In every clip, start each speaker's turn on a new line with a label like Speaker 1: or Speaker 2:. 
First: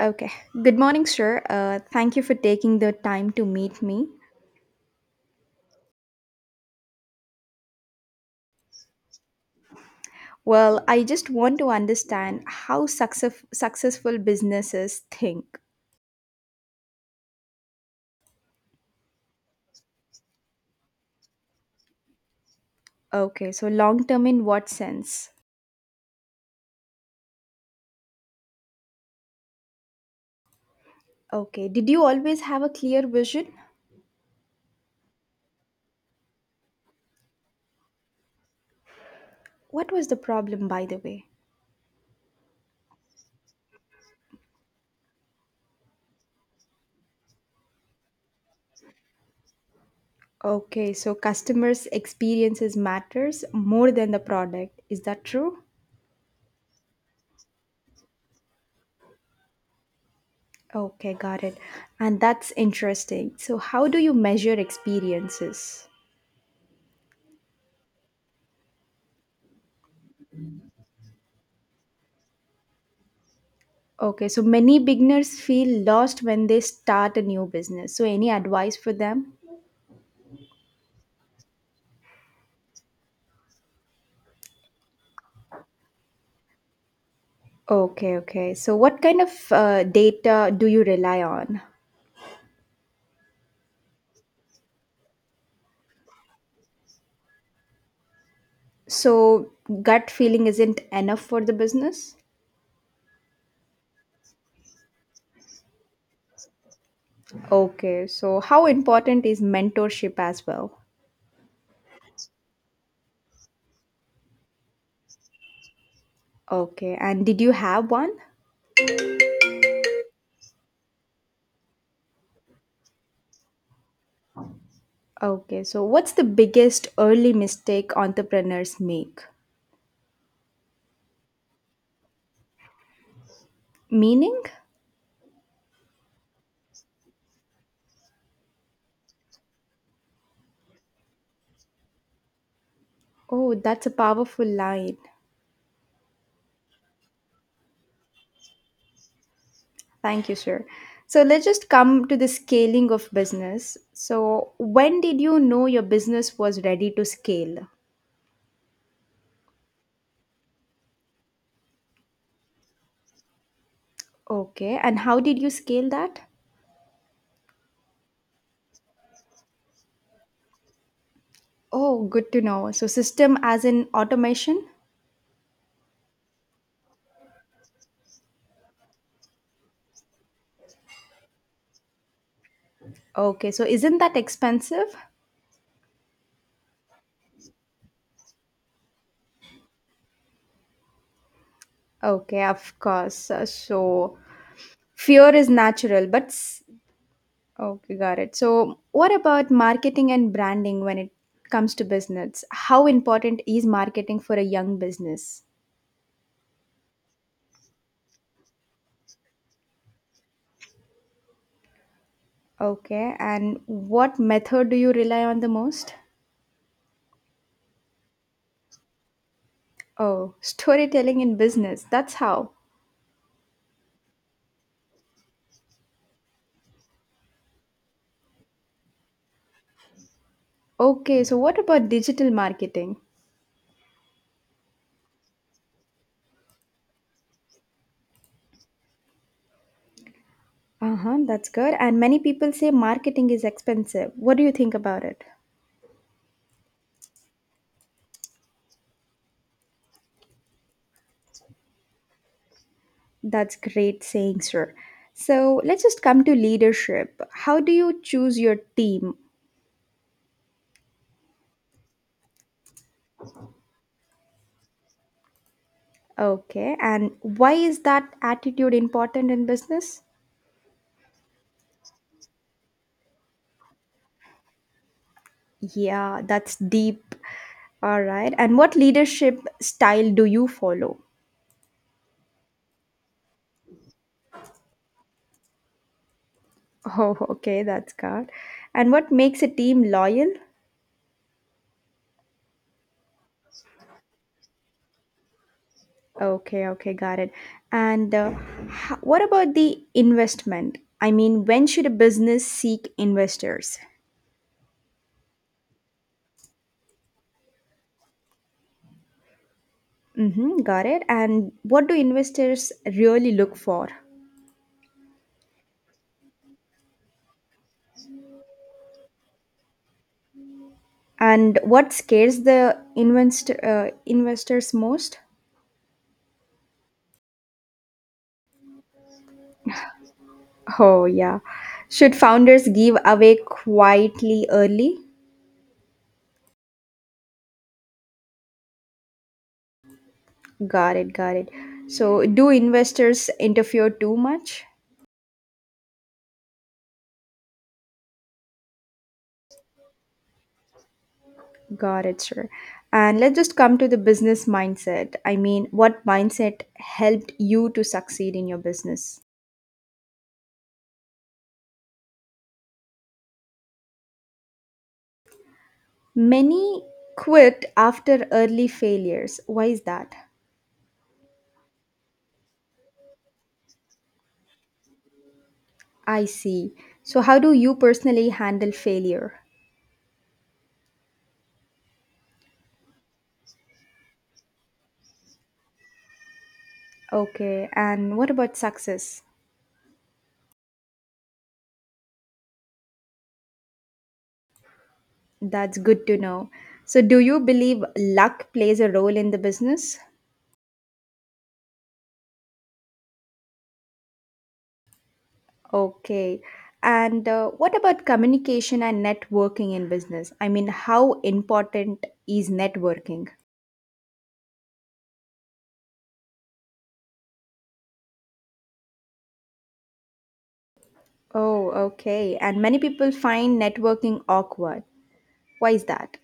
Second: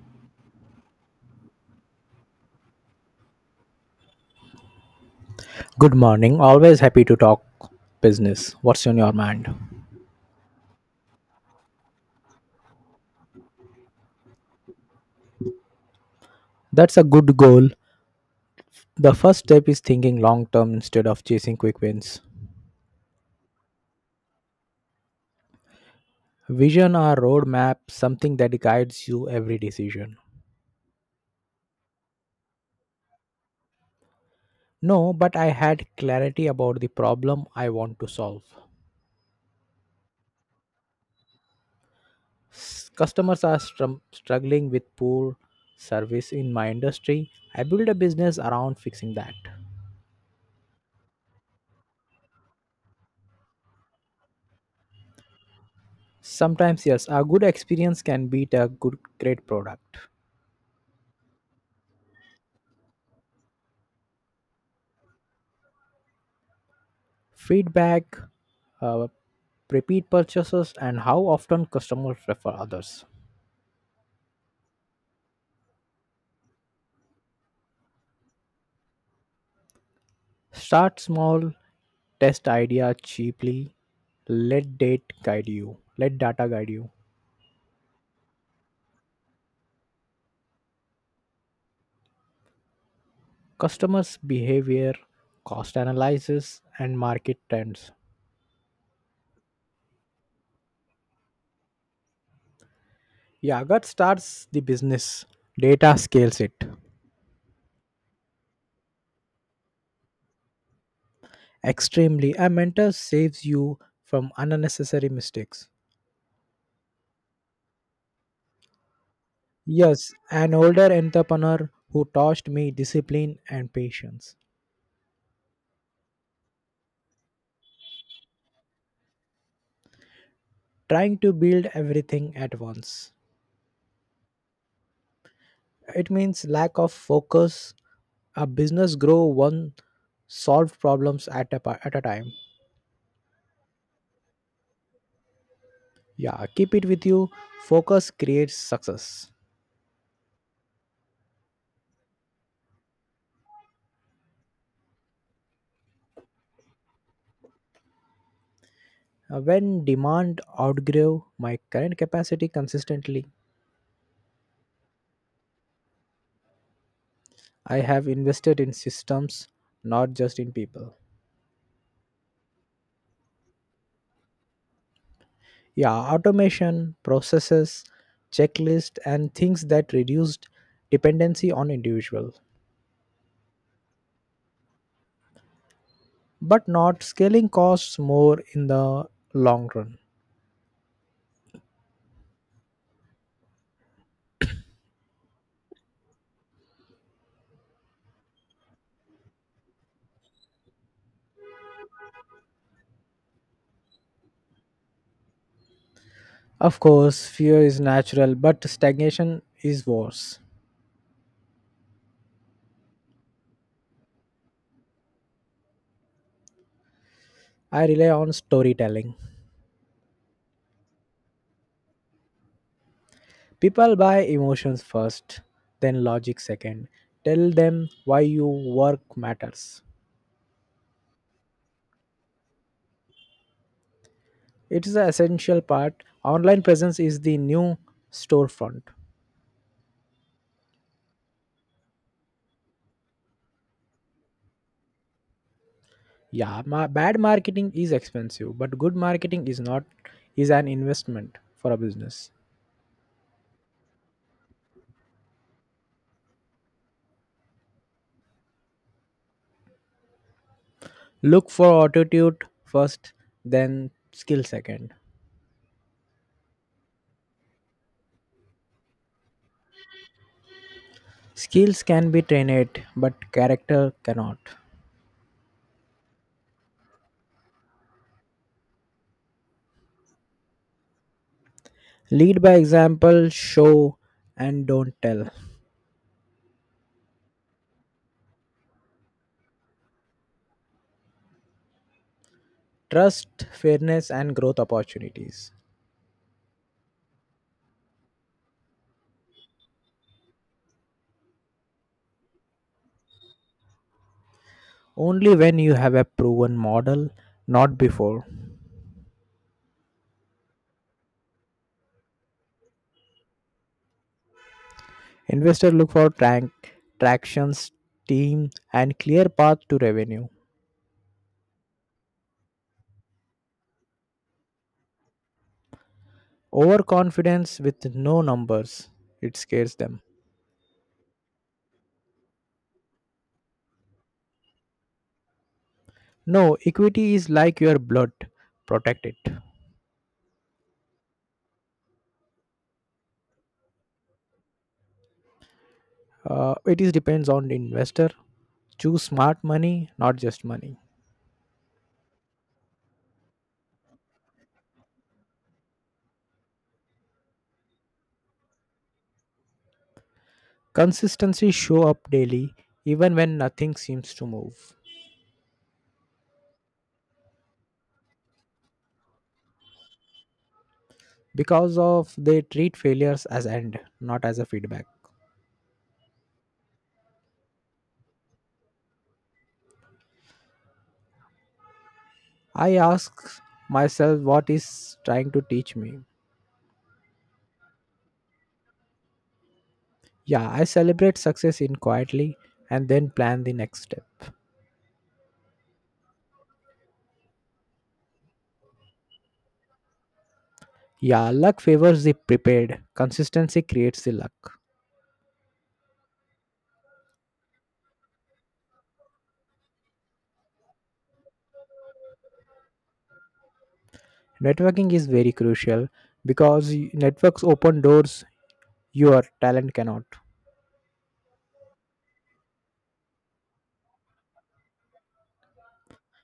Speaker 1: Okay. Good morning, sir. Thank you for taking the time to meet me.
Speaker 2: Good morning. Always happy to talk business. What's on your mind?
Speaker 1: Well, I just want to understand how successful businesses think.
Speaker 2: That's a good goal. The first step is thinking long term instead of chasing quick wins.
Speaker 1: Okay, so long term in what sense?
Speaker 2: Vision or roadmap, something that guides you every decision.
Speaker 1: Okay, did you always have a clear vision?
Speaker 2: No, but I had clarity about the problem I want to solve.
Speaker 1: What was the problem, by the way?
Speaker 2: Customers are struggling with poor service in my industry. I build a business around fixing that.
Speaker 1: Okay, so customers' experiences matters more than the product. Is that true?
Speaker 2: Sometimes, yes, a good experience can beat a good, great product.
Speaker 1: Okay, got it. And that's interesting. So, how do you measure experiences?
Speaker 2: Feedback, uh, repeat purchases, and how often customers refer others.
Speaker 1: Okay, so many beginners feel lost when they start a new business. So, any advice for them?
Speaker 2: Start small, test idea cheaply, let data guide you.
Speaker 1: Okay, okay. So, what kind of data do you rely on?
Speaker 2: Customers behavior, cost analysis, and market trends.
Speaker 1: So, gut feeling isn't enough for the business?
Speaker 2: Yagat starts the business, data scales it.
Speaker 1: Okay, so how important is mentorship as well?
Speaker 2: Extremely, a mentor saves you from unnecessary mistakes.
Speaker 1: Okay, and did you have one?
Speaker 2: Yes, an older entrepreneur who taught me discipline and patience.
Speaker 1: Okay, so what's the biggest early mistake entrepreneurs make?
Speaker 2: Trying to build everything at once.
Speaker 1: Meaning?
Speaker 2: It means lack of focus. A business grow one solve problems at a time.
Speaker 1: Oh, that's a powerful line.
Speaker 2: Yeah, keep it with you. Focus creates success.
Speaker 1: Thank you, sir. So, let's just come to the scaling of business. So, when did you know your business was ready to scale?
Speaker 2: When demand outgrew my current capacity consistently,
Speaker 1: Okay, and how did you scale that?
Speaker 2: I have invested in systems, not just in people.
Speaker 1: Oh, good to know. So, system as in automation?
Speaker 2: Yeah, automation processes, checklist and things that reduced dependency on individual,
Speaker 1: Okay, so isn't that expensive?
Speaker 2: but not scaling costs more in the long run.
Speaker 1: Okay, of course. So, fear is natural, but okay, got it. So, what about marketing and branding when it comes to business? How important is marketing for a young business?
Speaker 2: Of course, fear is natural, but stagnation is worse.
Speaker 1: Okay, and what method do you rely on the most?
Speaker 2: I rely on storytelling.
Speaker 1: Oh, storytelling in business. That's how.
Speaker 2: People buy emotions first, then logic second. Tell them why your work matters.
Speaker 1: Okay, so what about digital marketing?
Speaker 2: It is the essential part. Online presence is the new storefront.
Speaker 1: Uh huh, that's good. And many people say marketing is expensive. What do you think about it?
Speaker 2: Yeah, bad marketing is expensive, but good marketing is not is an investment for a business.
Speaker 1: That's great saying, sir. So, let's just come to leadership. How do you choose your team?
Speaker 2: Look for attitude first, then skill second.
Speaker 1: Okay, and why is that attitude important in business?
Speaker 2: Skills can be trained, but character cannot.
Speaker 1: Yeah, that's deep. All right, and what leadership style do you follow?
Speaker 2: Lead by example, show and don't tell.
Speaker 1: Oh, okay, that's good. And what makes a team loyal?
Speaker 2: Trust, fairness and growth opportunities.
Speaker 1: Okay, okay, got it. And what about the investment? I mean, when should a business seek investors?
Speaker 2: Only when you have a proven model, not before.
Speaker 1: Mm-hmm, got it. And what do investors really look for?
Speaker 2: Investors look for tractions, team and clear path to revenue.
Speaker 1: And what scares the investors most?
Speaker 2: Overconfidence with no numbers, it scares them.
Speaker 1: Oh, yeah. Should founders give away quietly early?
Speaker 2: No, equity is like your blood, protect it.
Speaker 1: Got it, got it. So, do investors interfere too much?
Speaker 2: It is depends on the investor. Choose smart money, not just money.
Speaker 1: Got it, sure. And let's just come to the business mindset. I mean, what mindset helped you to succeed in your business?
Speaker 2: Consistency show up daily, even when nothing seems to move.
Speaker 1: Many quit after early failures. Why is that?
Speaker 2: Because of they treat failures as end, not as a feedback.
Speaker 1: I see. So, how do you personally handle failure?
Speaker 2: I ask myself what is trying to teach me.
Speaker 1: Okay, and what about success?
Speaker 2: Yeah, I celebrate success in quietly and then plan the next step.
Speaker 1: That's good to know. So, do you believe luck plays a role in the business?
Speaker 2: Yeah, luck favors the prepared. Consistency creates the luck.
Speaker 1: Okay. And what about communication and networking in business? I mean, how important is networking?
Speaker 2: Networking is very crucial because networks open doors your talent cannot.
Speaker 1: Oh, okay. And many people find networking awkward. Why is that?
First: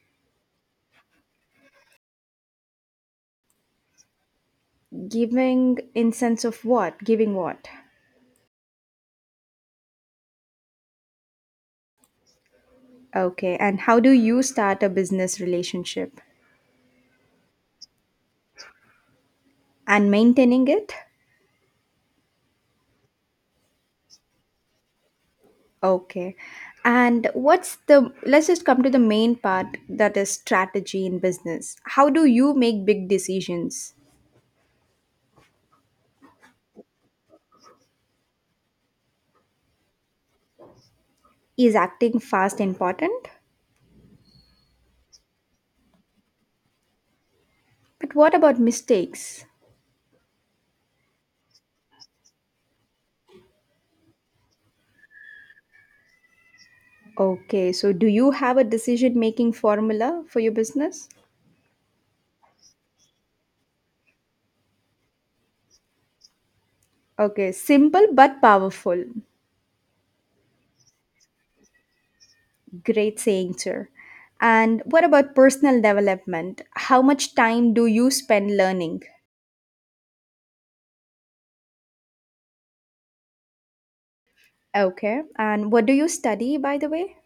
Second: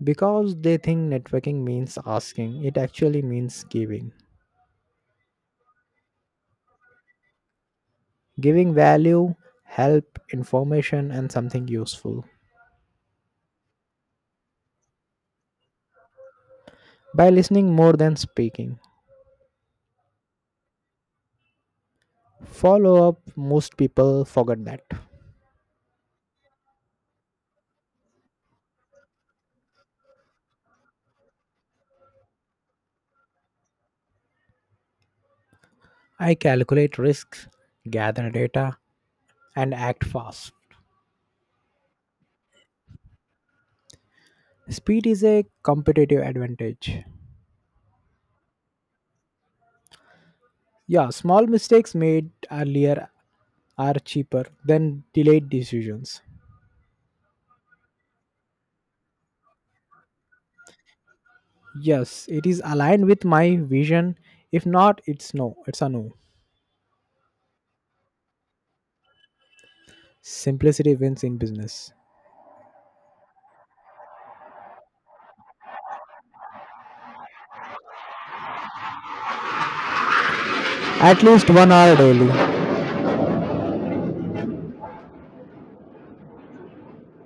Speaker 2: Because they think networking means asking, it actually means giving.
Speaker 1: Giving in sense of what? Giving what?
Speaker 2: Giving value, help, information, and something useful.
Speaker 1: Okay. And how do you start a business relationship
Speaker 2: By listening more than speaking.
Speaker 1: and maintaining it?
Speaker 2: Follow up, most people forget that.
Speaker 1: Okay. And what's the, let's just come to the main part that is strategy in business. How do you make big decisions?
Speaker 2: I calculate risks, gather data, and act fast.
Speaker 1: Is acting fast important?
Speaker 2: Speed is a competitive advantage.
Speaker 1: But what about mistakes?
Speaker 2: Yeah, small mistakes made earlier are cheaper than delayed decisions.
Speaker 1: Okay, so do you have a decision making formula for your business?
Speaker 2: Yes, it is aligned with my vision. If not, it's no. It's a no.
Speaker 1: Okay, simple but powerful.
Speaker 2: Simplicity wins in business.
Speaker 1: Great saying, sir. And what about personal development? How much time do you spend learning?
Speaker 2: At least 1 hour daily.
Speaker 1: Okay, and what do you study, by the way?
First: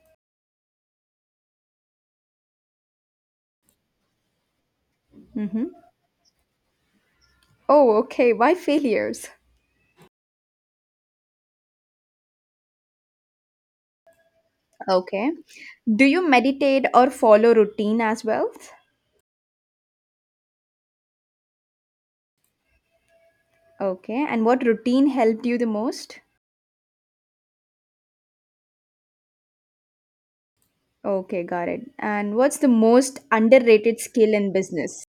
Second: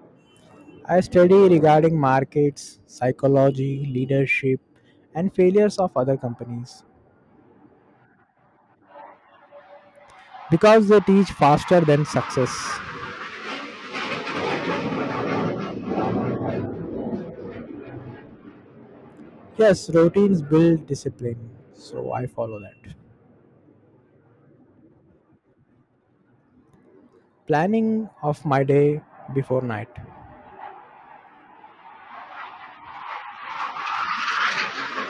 Speaker 2: I study regarding markets, psychology, leadership, and
Speaker 1: Mm-hmm.
Speaker 2: failures of other companies
Speaker 1: Oh, okay, why failures?
Speaker 2: because they teach faster than success.
Speaker 1: Okay. Do you meditate or follow routine as well?
Speaker 2: Yes, routines build discipline, so I follow that.
Speaker 1: Okay, and what routine helped you the most?
Speaker 2: Planning of my day before night.
Speaker 1: Okay, got it. And what's the most underrated skill in business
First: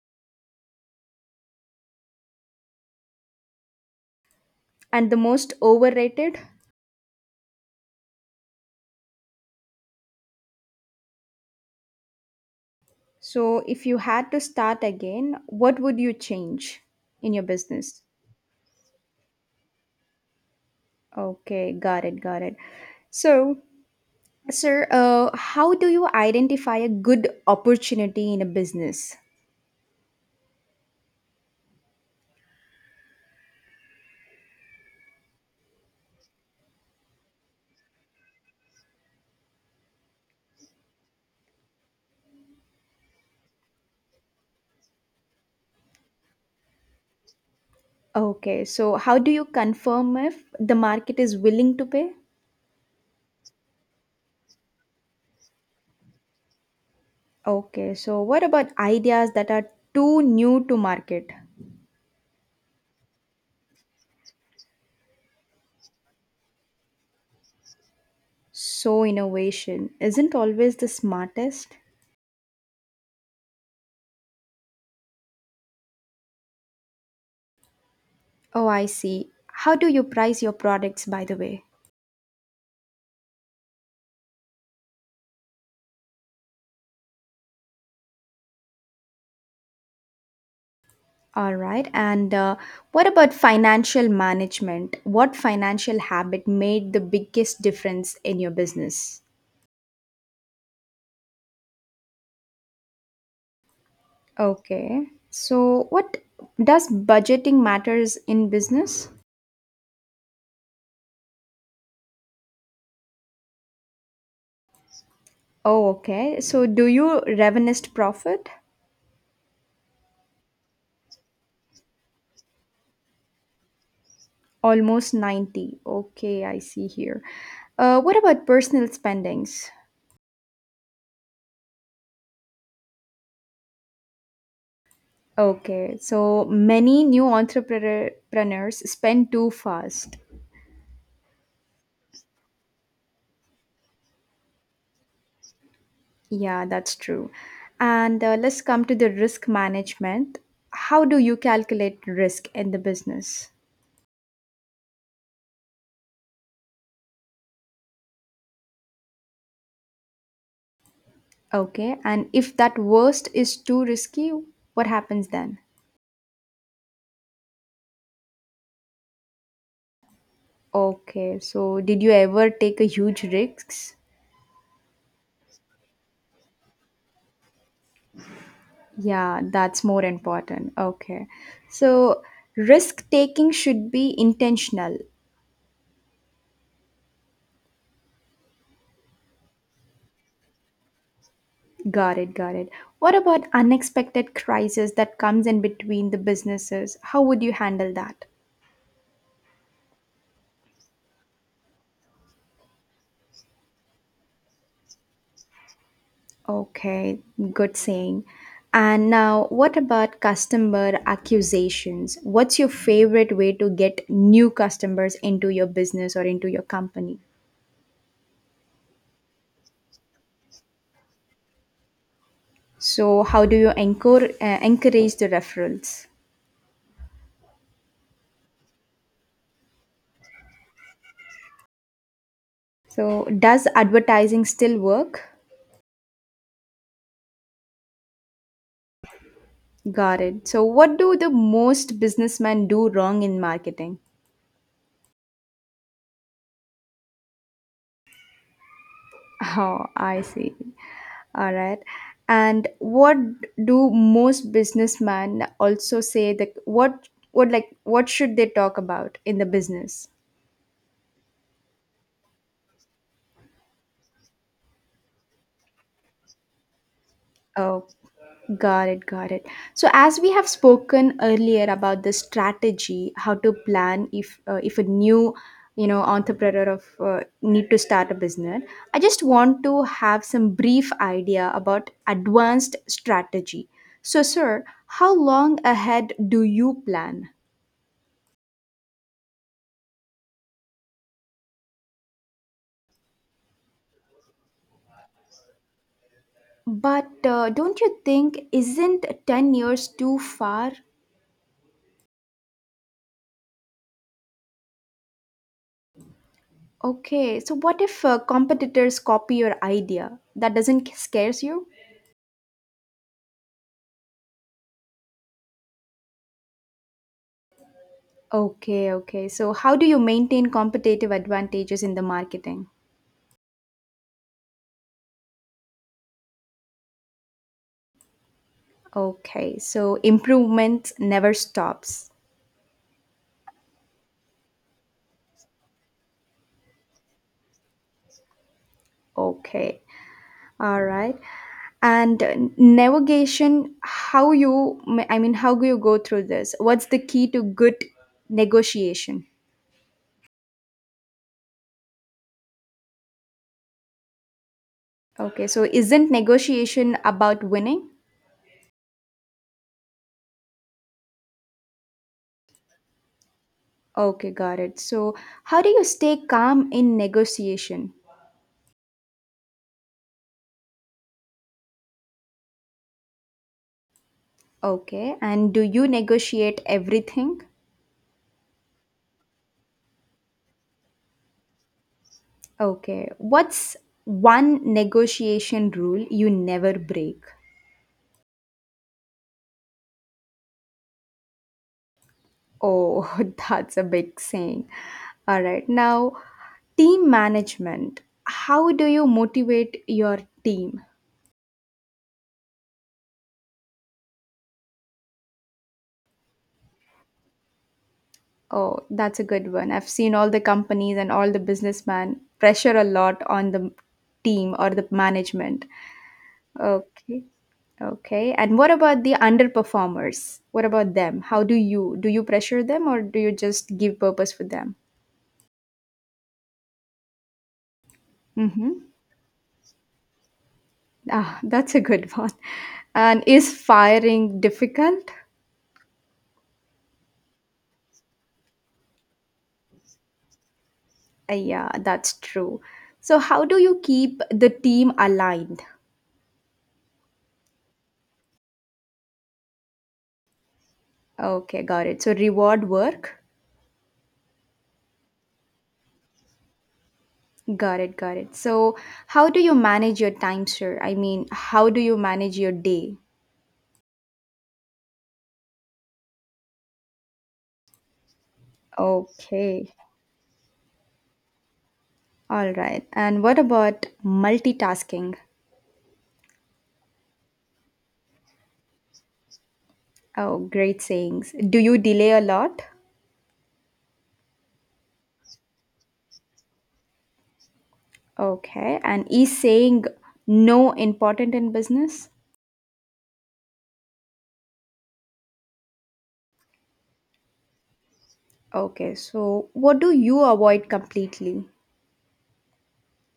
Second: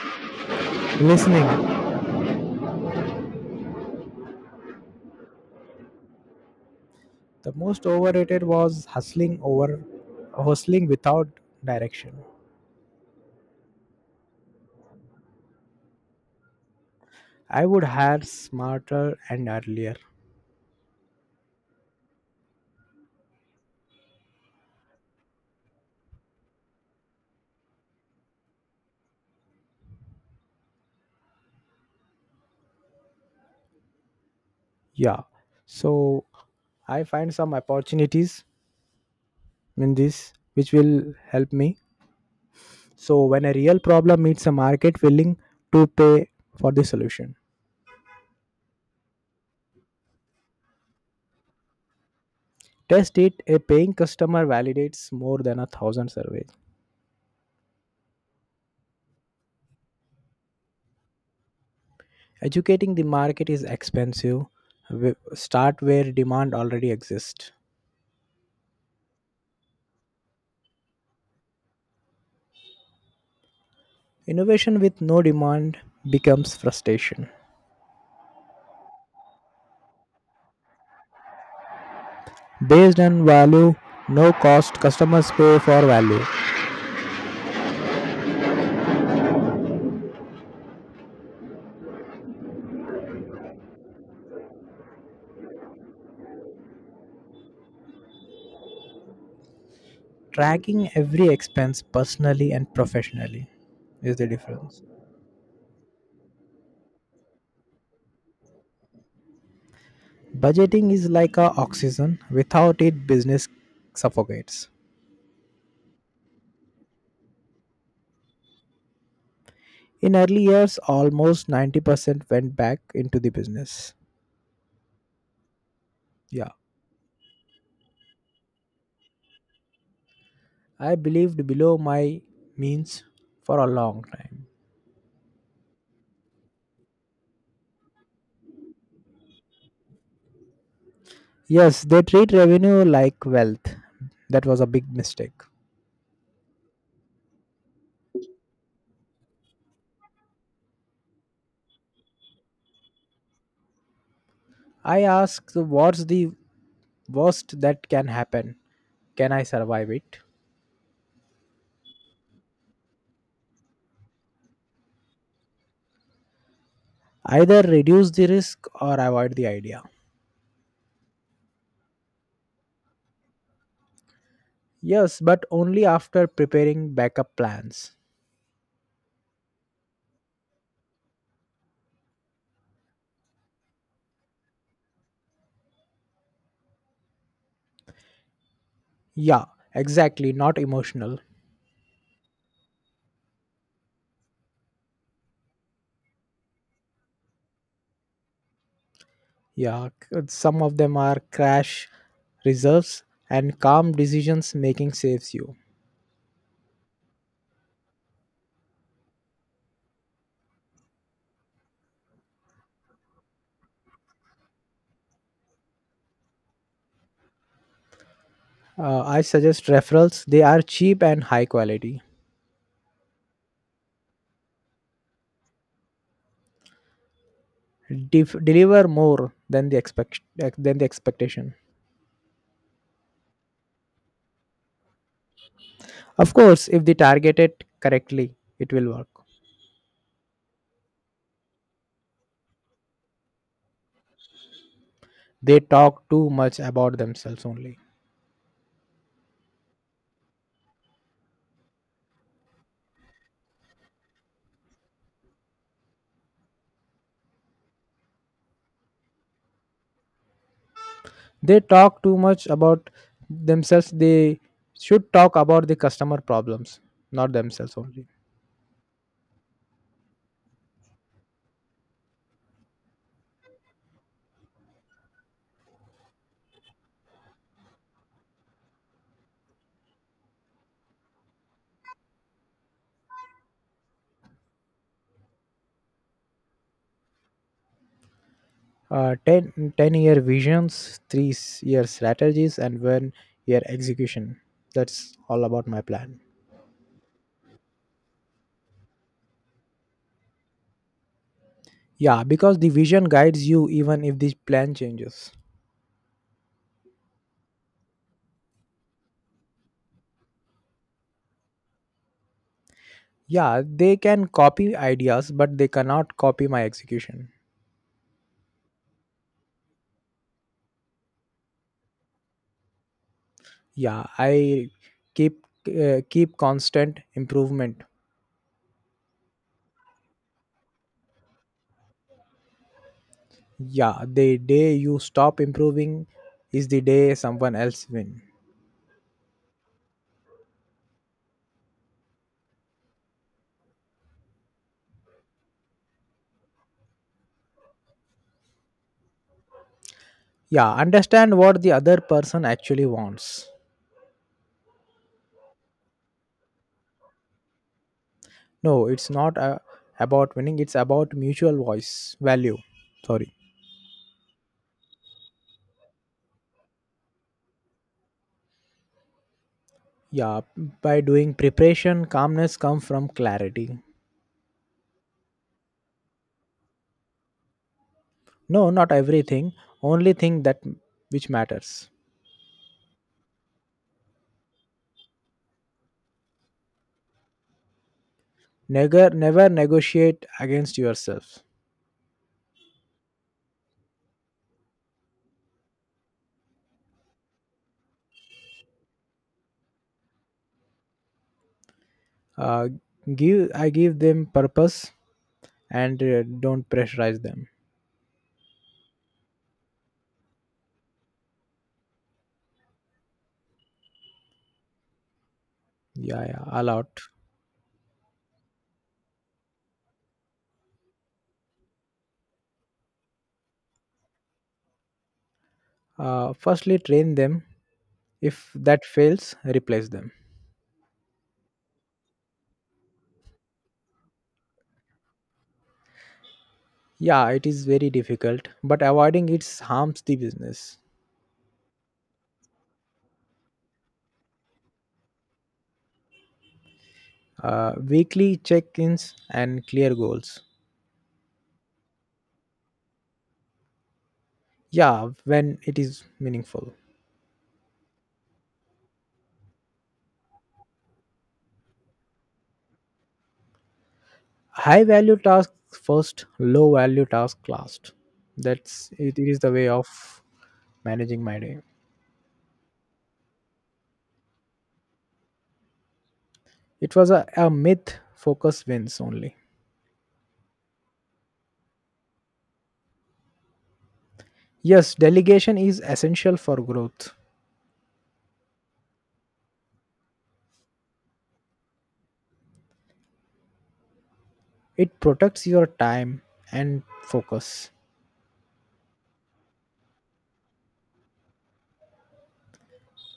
Speaker 2: Listening.
Speaker 1: and the most overrated?
Speaker 2: The most overrated was hustling without direction.
Speaker 1: So, if you had to start again, what would you change in your
Speaker 2: I would
Speaker 1: business?
Speaker 2: hire smarter and earlier.
Speaker 1: Okay, got it, got it. So, sir, how do you identify a good opportunity in a business?
Speaker 2: Yeah. So I find some opportunities in this which will help me. So when a real problem meets a market willing to pay for the solution.
Speaker 1: Okay, so how do you confirm if the market is willing to pay?
Speaker 2: Test it, a paying customer validates more than a thousand surveys.
Speaker 1: Okay, so what about ideas that are too new to market?
Speaker 2: Educating the market is expensive. Start where demand already exists.
Speaker 1: So, innovation isn't always the smartest.
Speaker 2: Innovation with no demand becomes frustration.
Speaker 1: Oh, I see. How do you price your products, by the way?
Speaker 2: Based on value, no cost, customers pay for value.
Speaker 1: All right. And what about financial management? What financial habit made the biggest difference in your business?
Speaker 2: Tracking every expense personally and professionally is the difference.
Speaker 1: Okay. So, what does budgeting matters in business?
Speaker 2: Budgeting is like a oxygen. Without it, business suffocates.
Speaker 1: Oh, okay. So, do you revenuest profit?
Speaker 2: In early years, almost 90% went back into the business.
Speaker 1: Almost 90. Okay,
Speaker 2: Yeah.
Speaker 1: I see here. What about personal spendings?
Speaker 2: I believed below my means for a long time.
Speaker 1: Okay, so many new entrepreneurs spend too fast.
Speaker 2: Yes, they treat revenue like wealth. That was a big mistake.
Speaker 1: Yeah, that's true. And let's come to the risk management. How do you calculate risk in the business?
Speaker 2: I ask what's the worst that can happen? Can I survive it?
Speaker 1: Okay, and if that worst is too risky, what happens then?
Speaker 2: Either reduce the risk or avoid the idea.
Speaker 1: Okay, so did you ever take a huge risks?
Speaker 2: Yes, but only after preparing backup plans.
Speaker 1: Yeah, that's more important. Okay. So, risk taking should be intentional.
Speaker 2: Yeah, exactly, not emotional.
Speaker 1: Got it, got it. What about unexpected crisis that comes in between the businesses? How would you handle that?
Speaker 2: Yeah, some of them are crash reserves and calm decisions making saves you.
Speaker 1: Okay, good saying. And now, what about customer accusations? What's your favorite way to get new customers into your business or into your company?
Speaker 2: I suggest referrals, they are cheap and high quality.
Speaker 1: So, how do you encourage the referrals?
Speaker 2: Deliver more than the expect than the expectation.
Speaker 1: So, does advertising still work?
Speaker 2: Of course, if they target it correctly, it will work.
Speaker 1: Got it. So, what do the most businessmen do wrong in marketing?
Speaker 2: They talk too much about themselves only.
Speaker 1: Oh, I see. All right. And what do most businessmen also say that what like what should they talk about in the business?
Speaker 2: They talk too much about themselves. They should talk about the customer problems, not themselves
Speaker 1: Oh,
Speaker 2: only.
Speaker 1: got it, got it. So, as we have spoken earlier about the strategy, how to plan if a new entrepreneur of need to start a business. I just want to have some brief idea about advanced strategy. So, sir, how long ahead do you plan?
Speaker 2: Uh, 10 10 year visions, 3 year strategies, and 1 year execution. That's all about my plan.
Speaker 1: But don't you think isn't 10 years too far?
Speaker 2: Yeah, because the vision guides you even if the plan changes.
Speaker 1: Okay, so what if competitors copy your idea? That doesn't scares you?
Speaker 2: Yeah, they can copy ideas, but they cannot copy my execution.
Speaker 1: Okay, okay. So, how do you maintain competitive advantages in the marketing?
Speaker 2: Yeah, I keep keep constant improvement.
Speaker 1: Okay, so improvement never stops.
Speaker 2: Yeah, the day you stop improving is the day someone else win.
Speaker 1: Okay. All right. And navigation, how you, I mean, how do you go through this? What's the key to good negotiation?
Speaker 2: Yeah, understand what the other person actually wants.
Speaker 1: Okay, so isn't negotiation about winning?
Speaker 2: No, it's not about winning, it's about mutual voice value. Sorry.
Speaker 1: Okay, got it. So, how do you stay calm in negotiation?
Speaker 2: Yeah, by doing preparation, calmness come from clarity.
Speaker 1: Okay, and do you negotiate everything?
Speaker 2: No, not everything, only thing that which matters.
Speaker 1: Okay, what's one negotiation rule you never break?
Speaker 2: Never negotiate against yourself.
Speaker 1: Oh, that's a big saying. All right, now team management. How do you motivate your team?
Speaker 2: Uh, give i give them purpose and don't pressurize them.
Speaker 1: Oh, that's a good one. I've seen all the companies and all the businessmen pressure a lot on the team or the management.
Speaker 2: Yeah, yeah, a lot.
Speaker 1: Okay. Okay. And what about the underperformers? What about them? How do you pressure them, or do you just give purpose for them?
Speaker 2: Firstly, train them. If
Speaker 1: Mm-hmm.
Speaker 2: that fails, replace them.
Speaker 1: Ah, that's a good one. And is firing difficult?
Speaker 2: Yeah, it is very difficult, but avoiding it harms the business.
Speaker 1: Yeah, that's true. So, how do you keep the team aligned?
Speaker 2: Weekly check-ins and clear goals.
Speaker 1: Okay, got it. So, reward work.
Speaker 2: Yeah, when it is meaningful.
Speaker 1: Got it, got it. So, how do you manage your time, sir? I mean, how do you manage your day?
Speaker 2: High value tasks first, low value task last. That's it is the way
Speaker 1: Okay,
Speaker 2: of managing my day.
Speaker 1: all right. And what about multitasking?
Speaker 2: It was a myth. Focus wins only.
Speaker 1: Oh, great sayings. Do you delay a lot?
Speaker 2: Yes, delegation is essential for growth.
Speaker 1: Okay. And is saying no important in business?
Speaker 2: It protects your time and focus.
Speaker 1: Okay. So, what do you avoid completely?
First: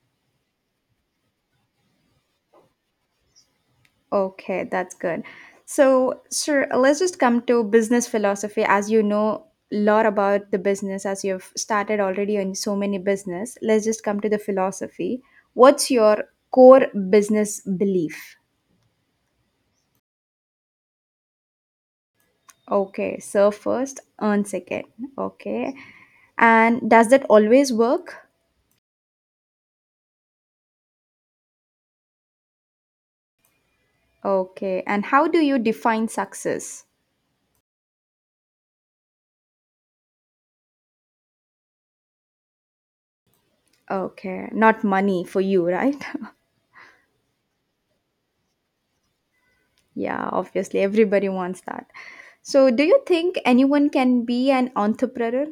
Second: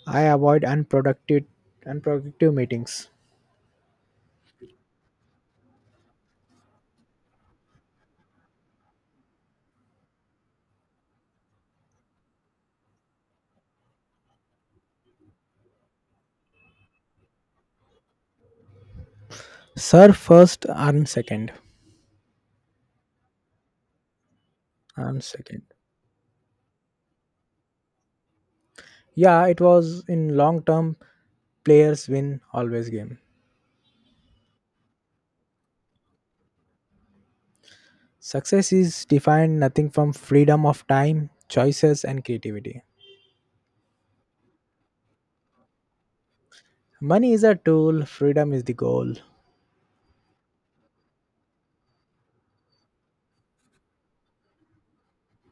Speaker 2: I avoid unproductive meetings.
Speaker 1: Okay, that's good. So, sir, let's just come to business philosophy. As you know a lot about the business, as you've started already in so many business, let's just come to the philosophy. What's your core business belief?
Speaker 2: Serve first, earn second.
Speaker 1: Okay, serve first, earn second.
Speaker 2: Earn second.
Speaker 1: Okay. And does that always work?
Speaker 2: Yeah, it was in long term, players win always game.
Speaker 1: Okay. And how do you define success?
Speaker 2: Success is defined nothing from freedom of time, choices and creativity.
Speaker 1: Okay, not money for you, right?
Speaker 2: Money is a tool, freedom is the goal.
Speaker 1: Yeah, obviously, everybody wants that. So, do you think anyone can be an entrepreneur?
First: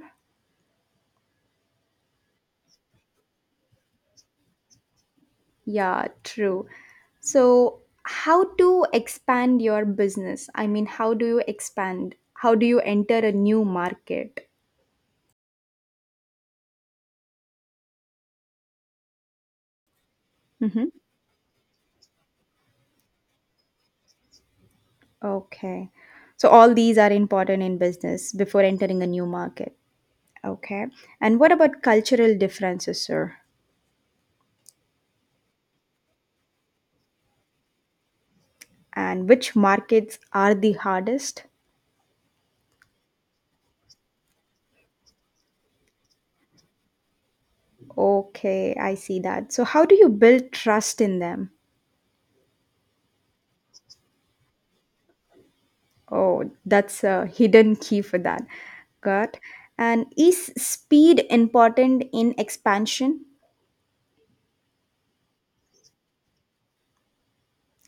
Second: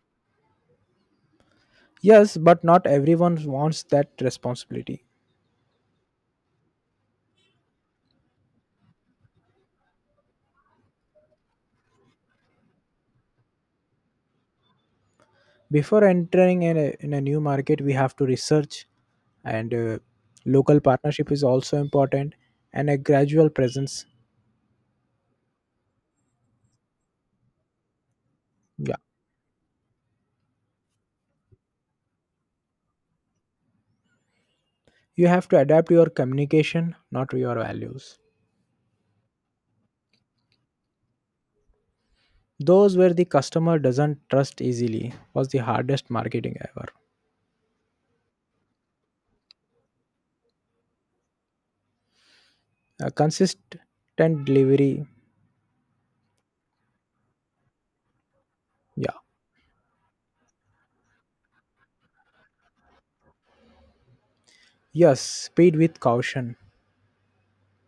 Speaker 2: Yes, but not everyone wants that responsibility.
Speaker 1: Yeah, true. So, how to expand your business? I mean, how do you expand? How do you enter a new market?
Speaker 2: Before entering in a new market, we have to research, and local
Speaker 1: Hmm.
Speaker 2: partnership is also important, and a gradual presence.
Speaker 1: Okay. So, all these are important in business before
Speaker 2: Yeah,
Speaker 1: entering a new market. Okay. And what about cultural differences, sir?
Speaker 2: you have to adapt your communication, not your values.
Speaker 1: And which markets are the hardest?
Speaker 2: Those where the customer doesn't trust easily was the hardest marketing ever.
Speaker 1: Okay, I see that. So, how do you build trust in them?
Speaker 2: A consistent delivery.
Speaker 1: Oh, that's a hidden key for that.
Speaker 2: Yeah.
Speaker 1: Got. And is speed important in expansion?
Speaker 2: Yes, speed with caution.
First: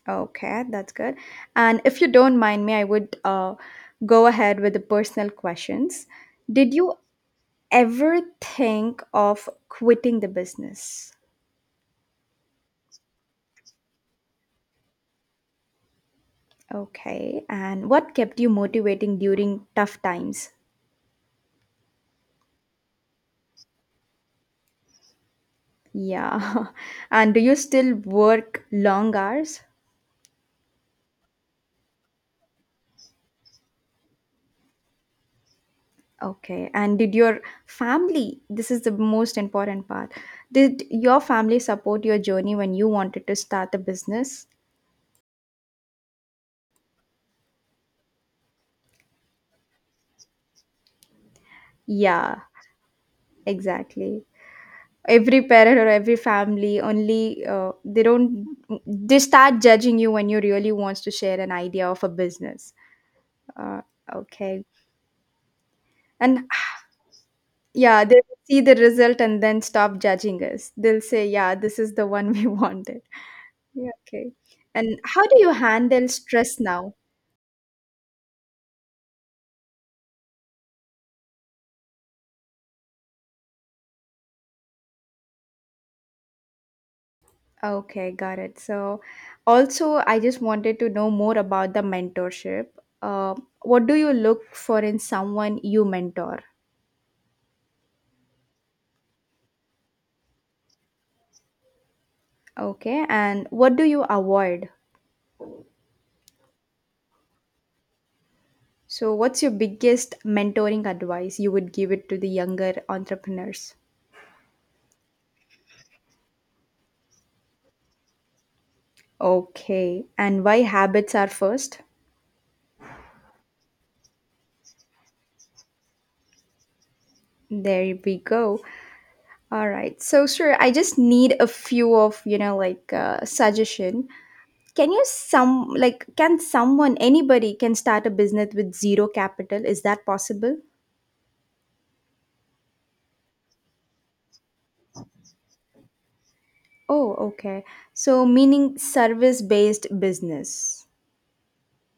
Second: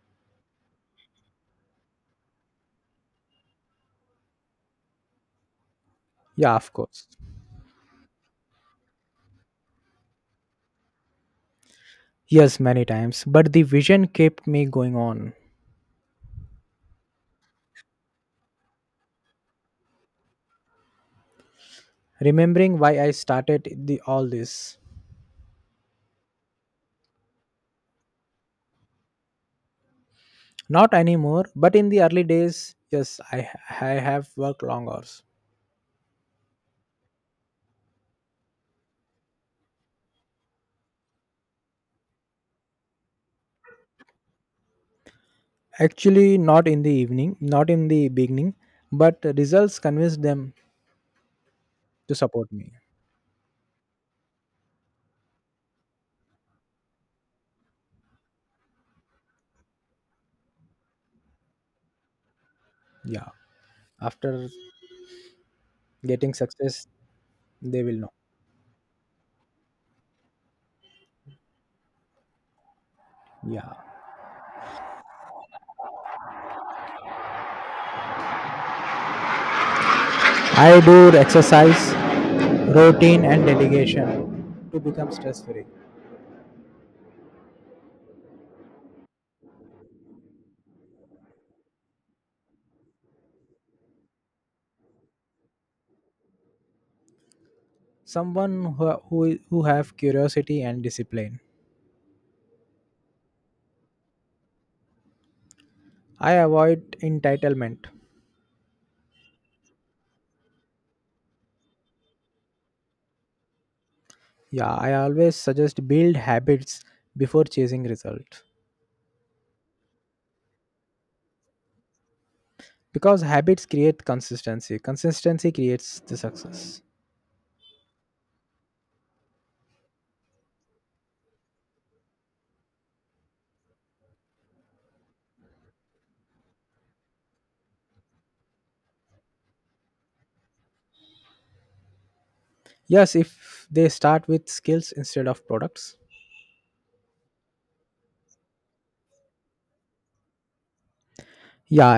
Speaker 1: Okay, that's good. And if you don't mind me, I would go ahead with the personal questions.
Speaker 2: Yeah, of
Speaker 1: Did you
Speaker 2: course.
Speaker 1: ever think of quitting the business?
Speaker 2: Yes, many times. But the vision kept me going on.
Speaker 1: Okay, and what kept you motivating during tough times?
Speaker 2: Remembering why I started the all this.
Speaker 1: Yeah. And do you still work long hours?
Speaker 2: Not anymore, but in the early days, yes, I have worked long hours.
Speaker 1: Okay. And did your family, this is the most important part, did your family support your journey when you wanted to start a business?
Speaker 2: Actually, not in the evening, not in the beginning, but results convinced them to
Speaker 1: Yeah,
Speaker 2: support me.
Speaker 1: exactly. Every parent or every family only they don't, they start judging you when you really wants to share an idea of a business.
Speaker 2: Yeah,
Speaker 1: Uh,
Speaker 2: after
Speaker 1: okay.
Speaker 2: getting
Speaker 1: And
Speaker 2: success, they will
Speaker 1: yeah,
Speaker 2: know.
Speaker 1: they see the result and then stop judging us. They'll say, yeah, this is the one we wanted.
Speaker 2: Yeah,
Speaker 1: Yeah, okay. And how do you handle stress now?
Speaker 2: I do exercise, routine, and delegation to become stress free.
Speaker 1: Okay, got it. So, also, I just wanted to know more about the mentorship. Uh, what do you look for in someone you mentor?
Speaker 2: Someone who have curiosity and discipline.
Speaker 1: Okay, and what do you avoid?
Speaker 2: I avoid entitlement.
Speaker 1: So, what's your biggest mentoring advice you would give it to the younger entrepreneurs?
Speaker 2: Yeah, I always suggest build habits before chasing result
Speaker 1: Okay, and why habits are first?
Speaker 2: because habits create consistency. Consistency creates the success.
Speaker 1: There we go. All right. So, sure, I just need a few of, like suggestion. Can you some like can someone anybody can start a business with zero capital? Is that possible?
Speaker 2: Yes, if they start with skills instead of products.
Speaker 1: Oh, okay. So, meaning service-based business.
Speaker 2: Yeah,